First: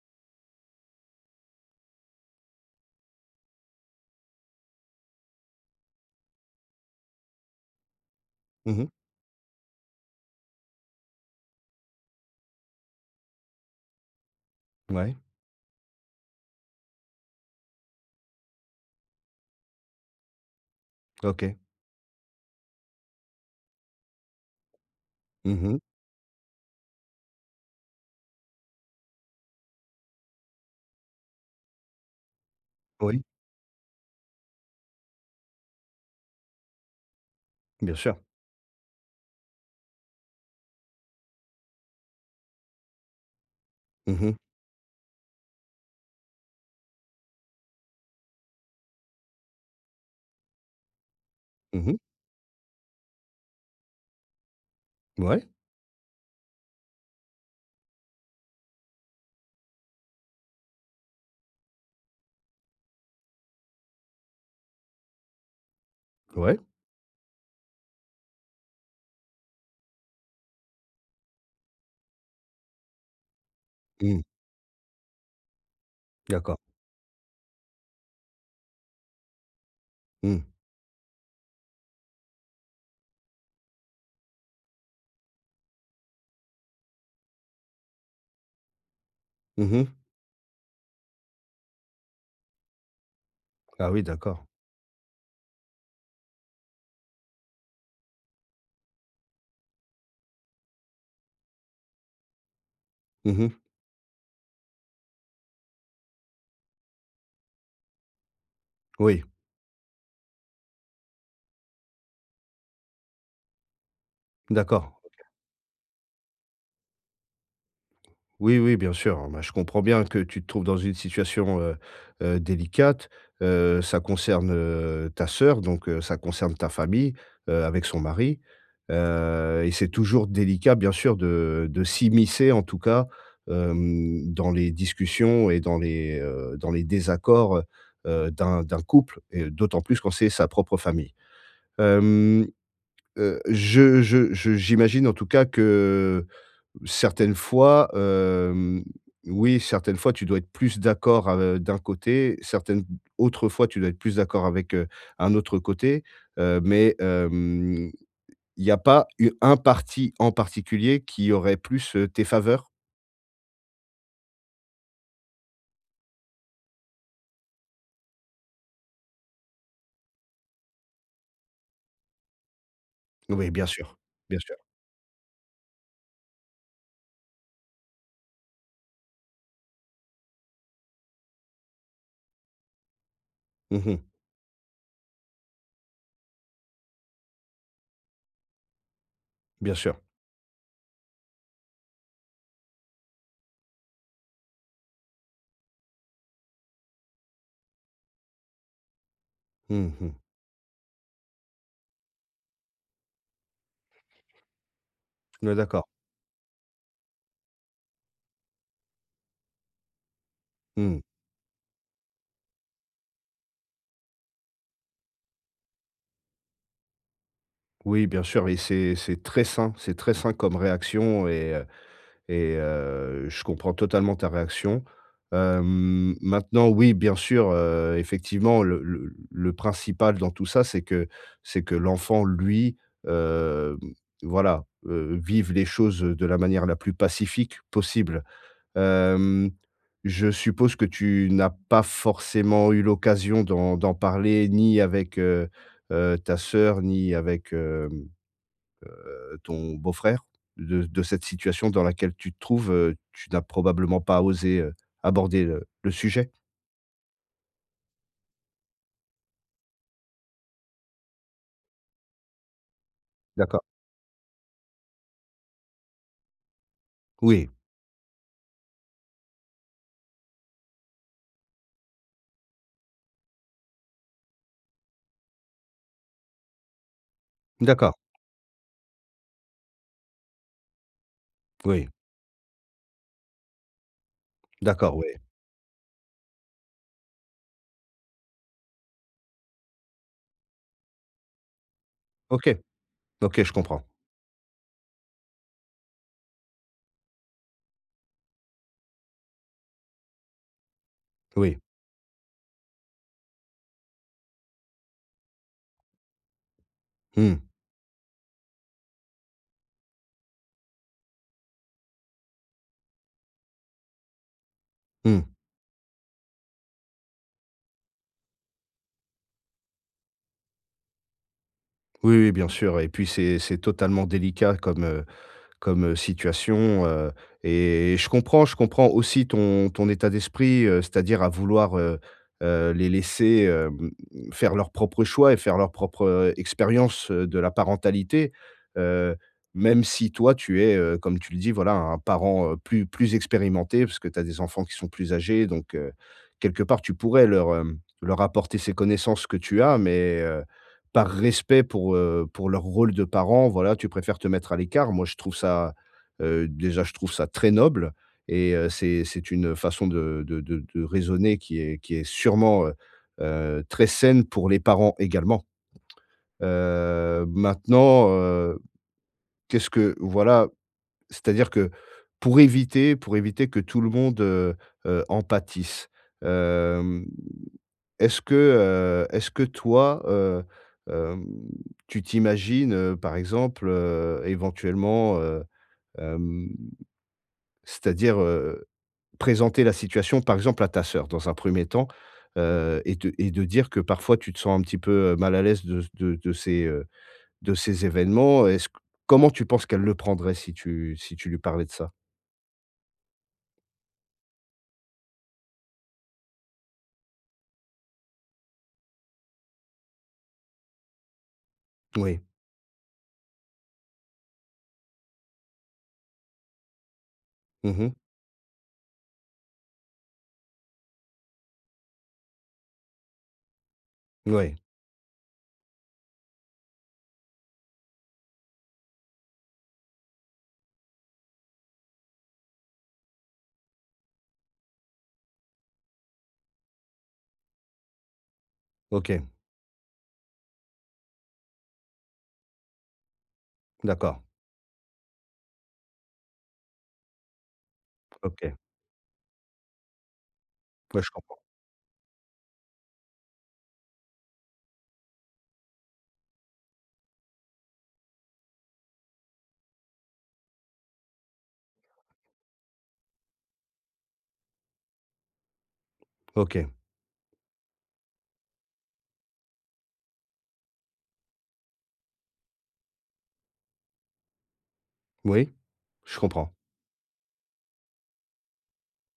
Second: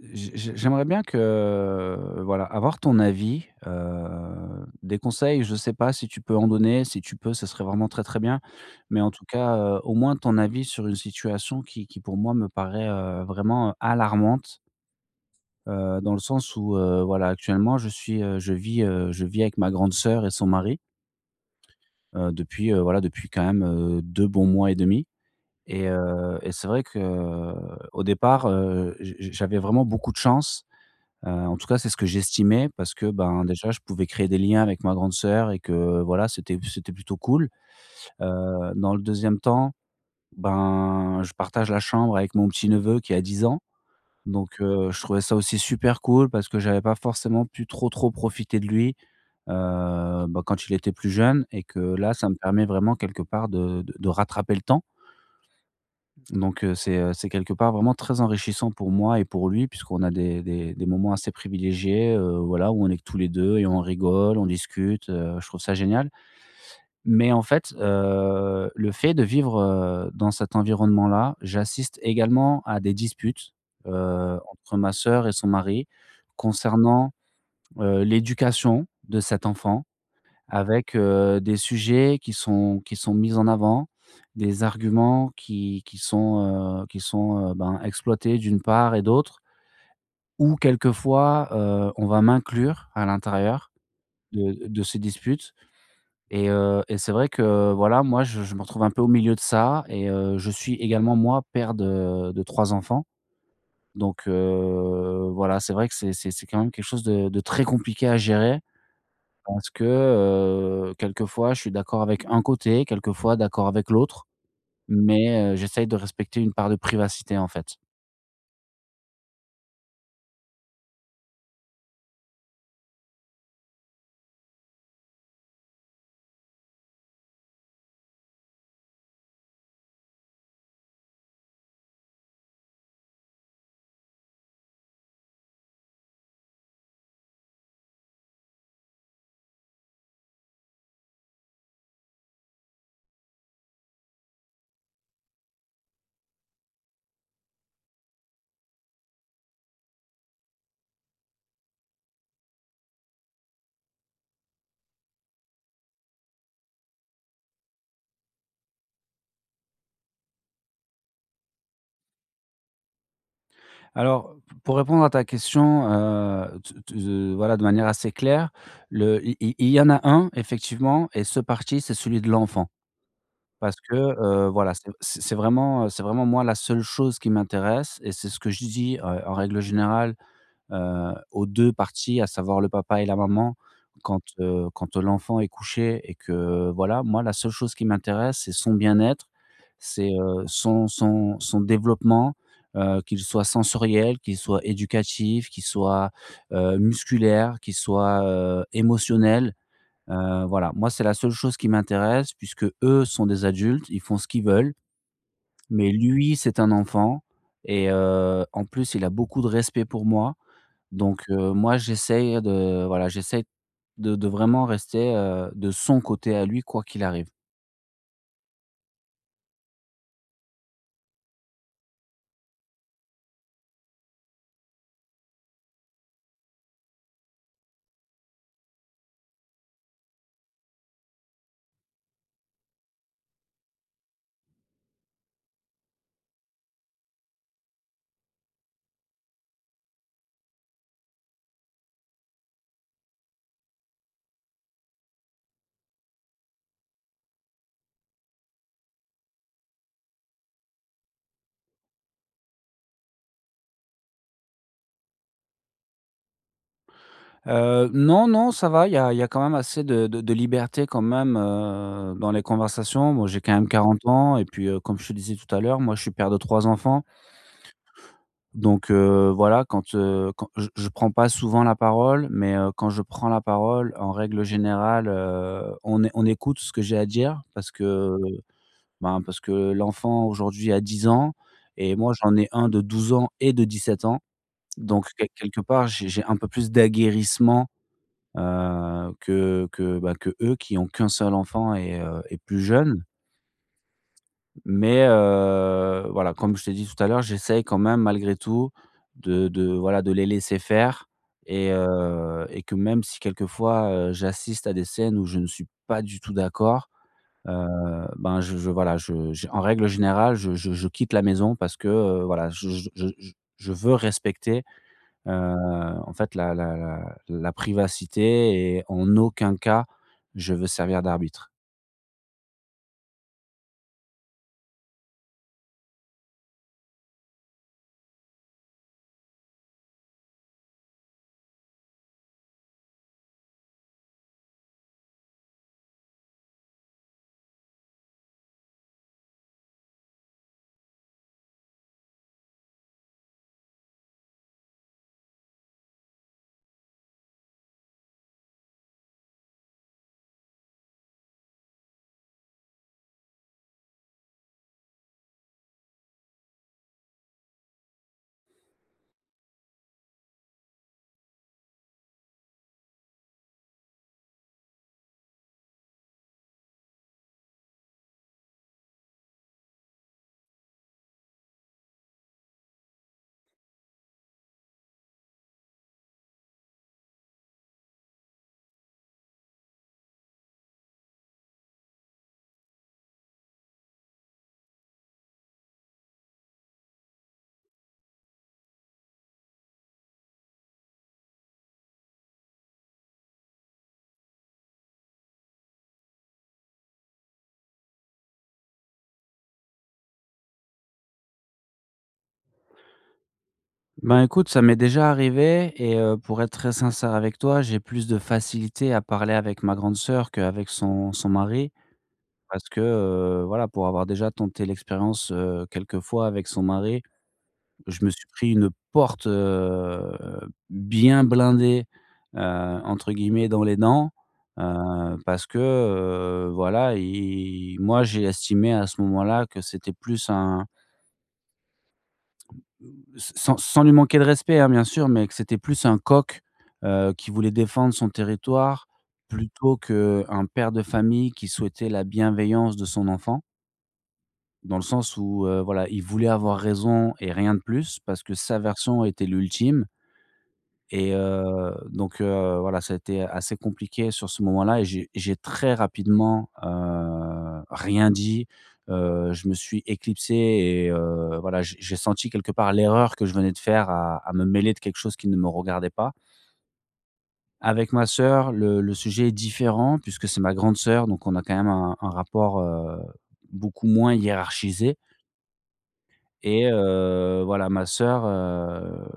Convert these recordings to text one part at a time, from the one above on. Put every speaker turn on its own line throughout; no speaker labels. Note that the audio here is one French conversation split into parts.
Je je j'aimerais bien que, voilà, avoir ton avis, heu, des conseils, je sais pas si tu peux en donner, si tu peux, ce serait vraiment très, très bien.
Mmh mh.
Mais en tout cas, heu, au moins ton avis sur une situation qui qui, pour moi, me paraît, heu, vraiment alarmante
Ouais.
heu, dans le sens où, heu, voilà, actuellement, je suis, heu, je vis, heu, je vis avec ma grande sœur et son mari
OK.
heu, depuis, heu, voilà, depuis quand même, heu, 2 bons mois et demi.
Mmh mh.
Et, heu, et c'est vrai que au départ, heu, je je j'avais vraiment beaucoup de chance, heu, en tout cas, c'est ce que j'estimais parce que,
Oui.
ben, déjà je pouvais créer des liens avec ma grande sœur et que, voilà, c'était p c'était plutôt cool.
Bien sûr.
Heu, dans le 2e temps, ben, je partage la chambre avec mon petit neveu qui a 10 ans.
Mmh mh.
Donc, heu, je trouvais ça aussi super cool, parce que j'avais pas forcément pu trop, trop profiter de lui, heu, bah, quand il était plus jeune et que
Mmh mh.
là, ça me permet vraiment, quelque part, de de de rattraper le temps
B ouais.
donc heu, c'est, heu, c'est quelque part, vraiment très enrichissant pour moi et pour lui puisqu'on a des des des moments assez privilégiés, heu, voilà, où on est que tous les 2 et on rigole, on discute, heu, je trouve ça génial.
Ouais.
Mais en fait, heu, le fait de vivre, heu, dans cet environnement-là, j'assiste également à des disputes,
Mmh.
heu, entre ma sœur et son mari
D'accord.
concernant, heu, l'éducation de cet enfant
Mmh.
avec, heu, des sujets qui sont qui sont mis en avant, des arguments qui qui sont, heu, qui sont, heu, ben, exploités d'une part et d'autre
Mmh mh.
où quelquefois, heu, on va m'inclure à l'intérieur
Ah oui, d'accord.
de d de ces disputes et heu, et c'est vrai que, voilà, moi, je je me retrouve un peu au milieu de ça et, heu, je suis également, moi, père de de 3 enfants.
Mmh mh.
Donc, heu, voilà, c'est vrai que c'est c'est c'est quand même quelque chose de de très compliqué à gérer,
Oui.
parce que, heu, quelquefois je suis d'accord avec un côté, quelquefois d'accord avec l'autre,
D'accord. OK.
mais heu, j'essaye de respecter une part de privacité, en fait.
Oui, oui, bien sûr. Ah ben, je comprends bien que tu te trouves dans une situation, heu, heu, délicate. Heu, ça concerne, heu, ta sœur donc, heu, ça concerne ta famille, heu, avec son mari, heu, et c'est toujours délicat, bien sûr, de de s'immiscer, en tout cas, hem, dans les discussions et dans les, heu, dans les désaccords, heu, heu, d'un d'un couple et d'autant plus quand c'est sa propre famille. Hem, heu, je je je j'imagine en tout cas que certaines fois, hem, oui, certaines fois tu dois être plus d'accord av heu, d'un côté, certaines autres fois tu dois être plus d'accord avec, heu, un autre côté, heu, mais, hem, il y a pas u un parti en particulier qui aurait plus, heu, tes faveurs?
Alors p pour répondre à ta question, heu, t t z heu, voilà de manière assez claire, le il il il y en a 1 effectivement et ce parti, c'est celui de l'enfant
Oui bien
parce
sûr,
que,
bien
heu,
sûr.
voilà c c c'est vraiment, heu, c'est vraiment moi, la seule chose qui m'intéresse et c'est ce que je dis, heu, en règle générale, heu, aux 2 parties, à savoir le papa et la maman
Mmh mh.
quand, heu, quand, heu, l'enfant est couché et que, voilà, moi, la seule chose qui m'intéresse, c'est son bien-être,
Bien sûr.
c'est, heu, son son son développement, heu, qu'il soit sensoriel, qu'il soit éducatif, qu'il soit, heu, musculaire, qu'il soit, heu, émotionnel,
Mmh mh.
heu, voilà. Moi, c'est la seule chose qui m'intéresse puisque, eux sont des adultes, ils font ce qu'ils veulent
Ouais, d'accord.
mais lui, c'est un enfant et heu, en plus, il a beaucoup de respect pour moi
Mmh.
donc heu, moi, j'essaye de, voilà, j'essaye de de vraiment rester, heu, de son côté à lui, quoi qu'il arrive.
Oui, bien sûr, et c'est c'est très sain, c'est très sain comme réaction et heu, et heu, je comprends totalement ta réaction. Hem, maintenant, oui, bien sûr, heu, effectivement le le l le principal dans tout ça, c'est que c'est que l'enfant, lui, hem, voilà, heu, vive les choses, heu, de la manière la plus pacifique possible. Hem, je suppose que tu n'as pas forcément eu l'occasion d'en d'en parler ni avec, heu, heu, ta sœur ni avec, hem, heu, ton beau frère, de de cette situation dans laquelle tu te trouves, heu, tu n'as probablement pas osé, heu, aborder le le sujet?
Heu, non, non, ça va, il y a il y a quand même assez de de de liberté quand même, heu, dans les conversations. Moi, j'ai quand
D'accord.
même 40 ans et puis, heu, comme je te disais tout à l'heure, moi je suis père de 3 enfants.
Oui.
Donc heu, voilà, quand, heu, quand je je prends pas souvent la parole, mais heu, quand je prends la parole en règle générale, heu, on é on écoute ce que j'ai à dire parce
D'accord.
que, ben, parce que l'enfant, aujourd'hui, a 10 ans
Oui.
et moi, j'en ai 1 de 12 ans et de 17 ans,
D'accord,
donc
ouais.
quel quelque part j'ai j'ai un peu plus d'aguerrissement, heu, que que, bah, qu'eux, qui ont qu'1 seul enfant et heu, et
OK,
plus jeune.
OK, je comprends.
M mais heu, voilà, comme je t'ai dit tout à l'heure, j'essaye quand même, malgré tout de de, voilà, de les laisser faire,
Oui.
et heu, et que même si quelquefois, heu, j'assiste à des scènes où je ne suis pas du tout d'accord,
Mmh.
heu, ben, je je, voilà, je j en règle générale je je je quitte la maison parce que, heu, voilà, je je je je je veux respecter,
Mmh.
heu, en fait, la la la la privacité et en aucun cas je veux servir d'arbitre.
Oui, oui, bien sûr, et puis, c'est c'est totalement délicat comme, heu, comme, heu, situation, heu, et et je comprends, je comprends aussi ton ton état d'esprit, heu, c'est-à-dire à vouloir, heu, heu, les laisser, hem, faire leur propre choix et faire leur propre, heu, expérience, heu, de la parentalité, heu, même si, toi, tu es, heu, comme tu le dis, voilà, un parent, heu, plus plus expérimenté parce que tu as des enfants qui sont plus âgés donc heu, quelque part, tu pourrais leur, hem, leur apporter ces connaissances que tu as mais heu, par respect pour, heu, pour leur rôle de parents, voilà, tu préfères te mettre à l'écart. Moi je trouve ça, heu, déjà, je trouve ça très noble et heu, c'est c'est une, heu, façon de de de de raisonner qui est qui est sûrement, heu, heu, très saine pour les parents également. Heu, maintenant, heu, qu'est-ce que voilà, c'est-à-dire que pour éviter pour éviter que tout le monde, heu, heu, en pâtisse, hem, est-ce que, heu, est-ce que toi, heu, hem, tu t'imagines, heu, par exemple, heu, éventuellement, heu, hem, c'est-à-dire, heu, présenter la situation par exemple, à ta sœur dans un 1er temps, heu, et de et de dire que parfois tu te sens un petit peu, heu, mal à l'aise de ce de de ces, heu, de ces événements? Est-ce q comment tu penses qu'elle le prendrait si tu si tu lui parlais de ça?
Ben, écoute, ça m'est déjà arrivé et heu, pour être très sincère avec toi. J'ai plus de facilité à parler avec ma grande sœur qu'avec son son mari
Oui.
parce que, heu, voilà, pour avoir déjà tenté l'expérience, heu, quelquefois, avec son mari,
Mmh mh.
je me suis pris une «porte, heu, bien blindée», heu, entre guillemets, dans les dents,
Ouais.
heu, parce que, heu, voilà, et moi j'ai estimé à ce moment-là que c'était plus un mmh, s sans sans lui manquer de respect, hein, bien sûr, mais que c'était plus un coq, heu, qui voulait défendre son territoire.
OK.
Plutôt qu'un père de famille qui souhaitait la bienveillance de son enfant.
D'accord.
Dans le sens où, heu, voilà, il voulait avoir raison et rien de plus parce que
OK.
sa version était l'ultime.
Ouais, je
Et
comprends.
heu, donc heu, voilà, ça a été assez compliqué sur ce moment là et j'ai j'ai très rapidement, heu, rien dit, heu, je me suis éclipsé et heu, voilà, j'ai j'ai senti quelque part l'erreur que je venais de faire à à me mêler de quelque chose qui ne me regardait pas.
OK.
Avec ma sœur, le le sujet est différent puisque c'est ma grande sœur donc on a quand même un un rapport, heu, beaucoup moins hiérarchisé.
Oui, je comprends.
Et heu, voilà, ma sœur, heu,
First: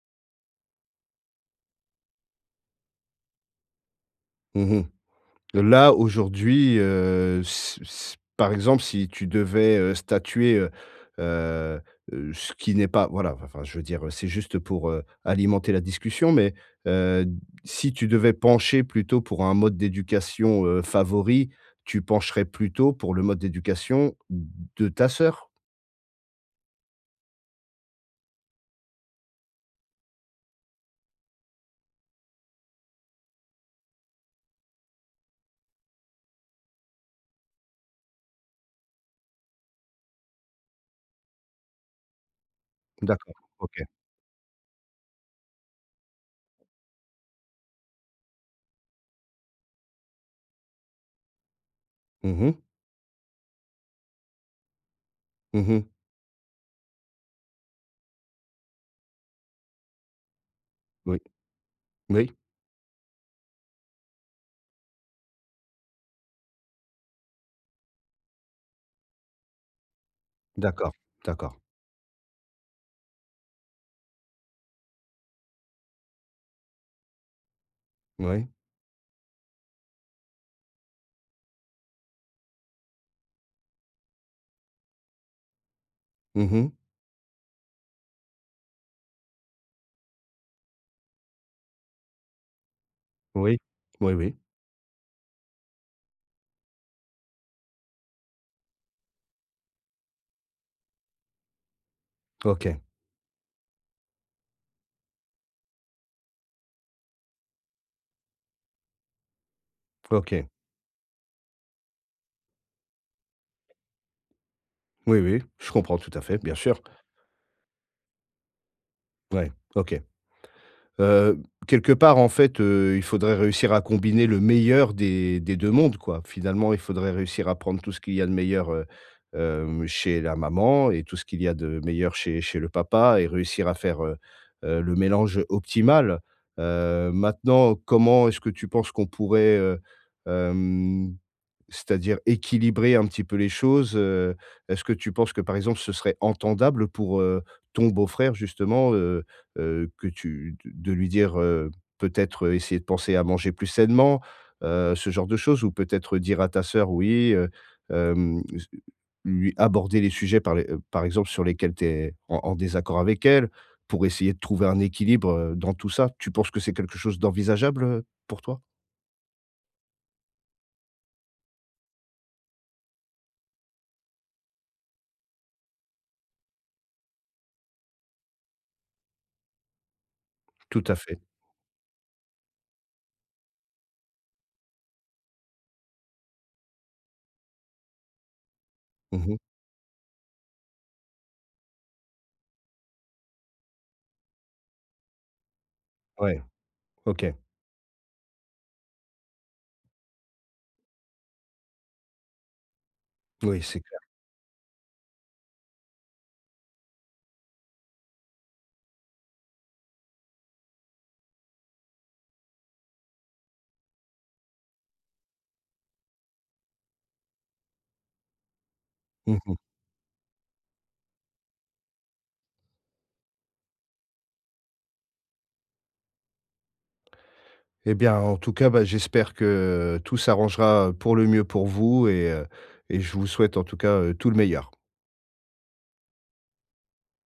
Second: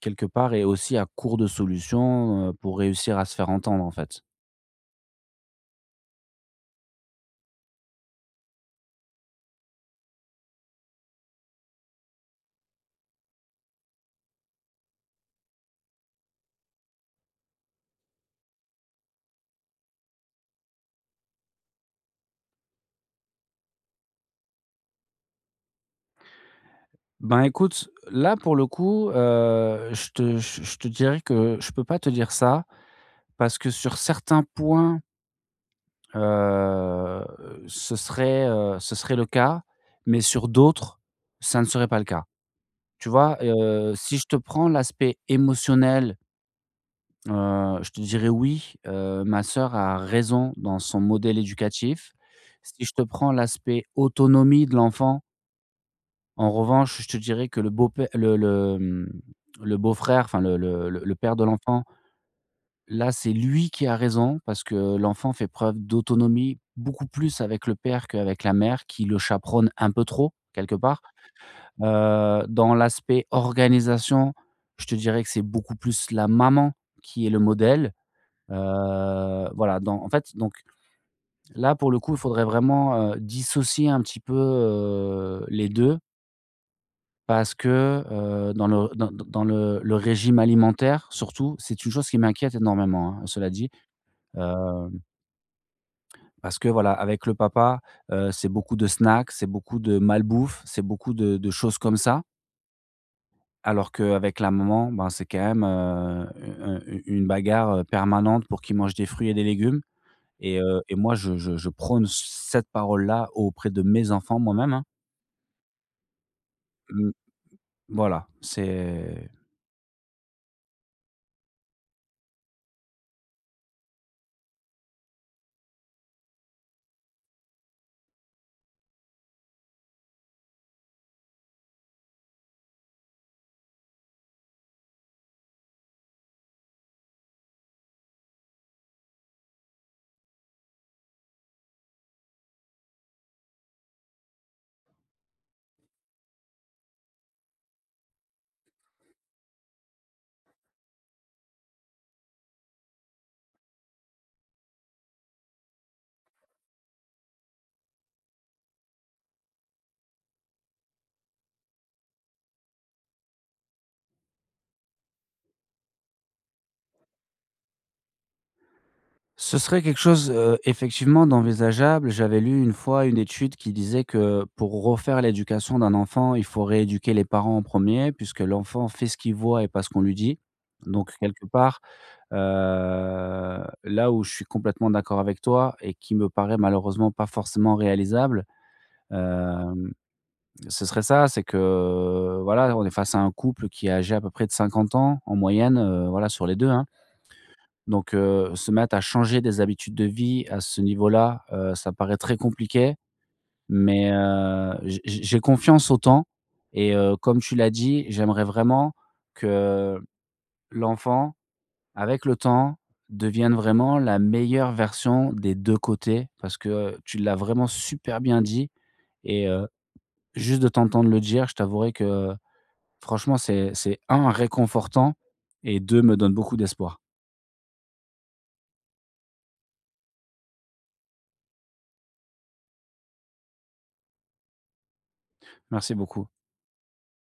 quelque part, est aussi à court de solutions, heu, pour réussir à se faire entendre, en fait.
Mmh mh. Heu, là aujourd'hui, heu, s s par exemple, si tu devais, heu, statuer, heu, heu, heu, ce qui n'est pas voilà, vin enfin, je veux dire, heu, c'est juste, heu, pour, heu, alimenter la discussion mais heu, si tu devais pencher plutôt pour un mode d'éducation, heu, favori, tu pencherais plutôt pour le mode d'éducation de ta sœur?
Ben, écoute, là pour le coup, heu, je te je je te dirais que je peux pas te dire ça parce que sur certains points heu, ce serait, heu, ce serait le cas, mais sur d'autres, ça ne serait pas le cas. Tu
D'accord,
vois,
OK.
heu, si je te prends l'aspect émotionnel heu, je te dirais: «Oui, heu, ma sœur a raison dans son modèle éducatif».
Mmh mh.
Si je te prends l'aspect autonomie de l'enfant
Mmh mh.
en revanche, je te dirais que le beau-pè le le, mmh, le beau frère, enfin, le le le le
Oui.
père de l'enfant
Oui.
là, c'est lui qui a raison. Parce que l'enfant fait preuve d'autonomie beaucoup plus avec le père qu'avec la mère qui le chaperonne un peu trop, quelque
D'accord.
part.
D'accord.
Heu, dans l'aspect organisation, je te dirais que c'est beaucoup plus la maman qui est le modèle.
Moui.
Heu, voilà, dans en fait, donc là pour le coup, il faudrait vraiment, heu, dissocier un petit peu, heu, les 2
Mmh mh.
parce que, heu, dans le d d dans le le régime alimentaire surtout, c'est une chose qui m'inquiète énormément, hein, cela
Oui.
dit,
Oui, oui.
heu parce que, voilà, avec le papa, heu, c'est beaucoup de snacks, c'est beaucoup de mal bouffe, c'est beaucoup de de choses comme ça.
OK.
Alors qu'avec la maman, ben, c'est quand même, heu, u heu, u une bagarre, heu, permanente pour qu'il mange des fruits et des légumes,
OK.
et heu, et moi, je je je prône c cette parole là auprès de mes enfants moi-même, hein.
Oui, oui, je comprends tout à fait, bien sûr.
Mmh. Voilà, c'est
Ouais, OK. Heu, quelque part, en fait, heu, il faudrait réussir à combiner le meilleur des des 2 mondes, quoi. Finalement, il faudrait réussir à prendre tout ce qu'il y a de meilleur, heu, hem, chez la maman et tout ce qu'il y a de meilleur chez chez le papa et réussir à faire, heu, heu, le mélange optimal. Heu, maintenant comment est-ce que tu penses qu'on pourrait, heu, hem, c'est-à-dire équilibrer un petit peu les choses, heu, est-ce que tu penses que, par exemple, ce serait entendable pour, heu, ton beau-frère justement, heu heu, que tu de de lui dire, heu, peut-être, heu, essayer de penser à manger plus sainement, heu, ce genre de choses? Ou peut-être dire à ta sœur, oui, heu, hem, s lui aborder les sujets par les, heu, par exemple sur lesquels tu es en en désaccord avec elle, pour essayer de trouver un équilibre, heu, dans tout ça? Tu penses que c'est quelque chose d'envisageable, heu, pour toi?
Ce serait quelque chose, heu, effectivement d'envisageable. J'avais lu 1 fois, 1 étude qui disait que pour refaire l'éducation d'un enfant, il faut rééduquer les parents en 1er puisque l'enfant fait ce qu'il voit et pas ce qu'on lui dit,
Tout à
donc
fait.
quelque part, heu, là où je suis complètement d'accord avec toi et qui me paraît, malheureusement, pas forcément réalisable,
Mmh mh.
hem, ce serait ça. C'est que, voilà, on est face à un couple qui est âgé à peu près de 50 ans en moyenne, heu, voilà,
Ouais,
sur les 2, hein
OK.
donc heu, se mettre à changer des habitudes de vie à ce niveau là, heu, ça paraît très compliqué,
Moui c'est clair.
mais heu, j j j'ai confiance au temps et heu, comme tu l'as dit, j'aimerais vraiment que l'enfant, avec le temps, devienne vraiment la meilleure version des 2 côtés parce que tu l'as vraiment super bien dit
Mmh
et
mh.
heu, juste de t'entendre le dire, je t'avouerai que franchement, c'est c'est 1 réconfortant et 2 me donne beaucoup d'espoir.
Et bien, en tout cas, bah, j'espère que tout s'arrangera pour le mieux pour vous et heu, et je vous souhaite, en tout cas, heu, tout le meilleur.
Merci beaucoup.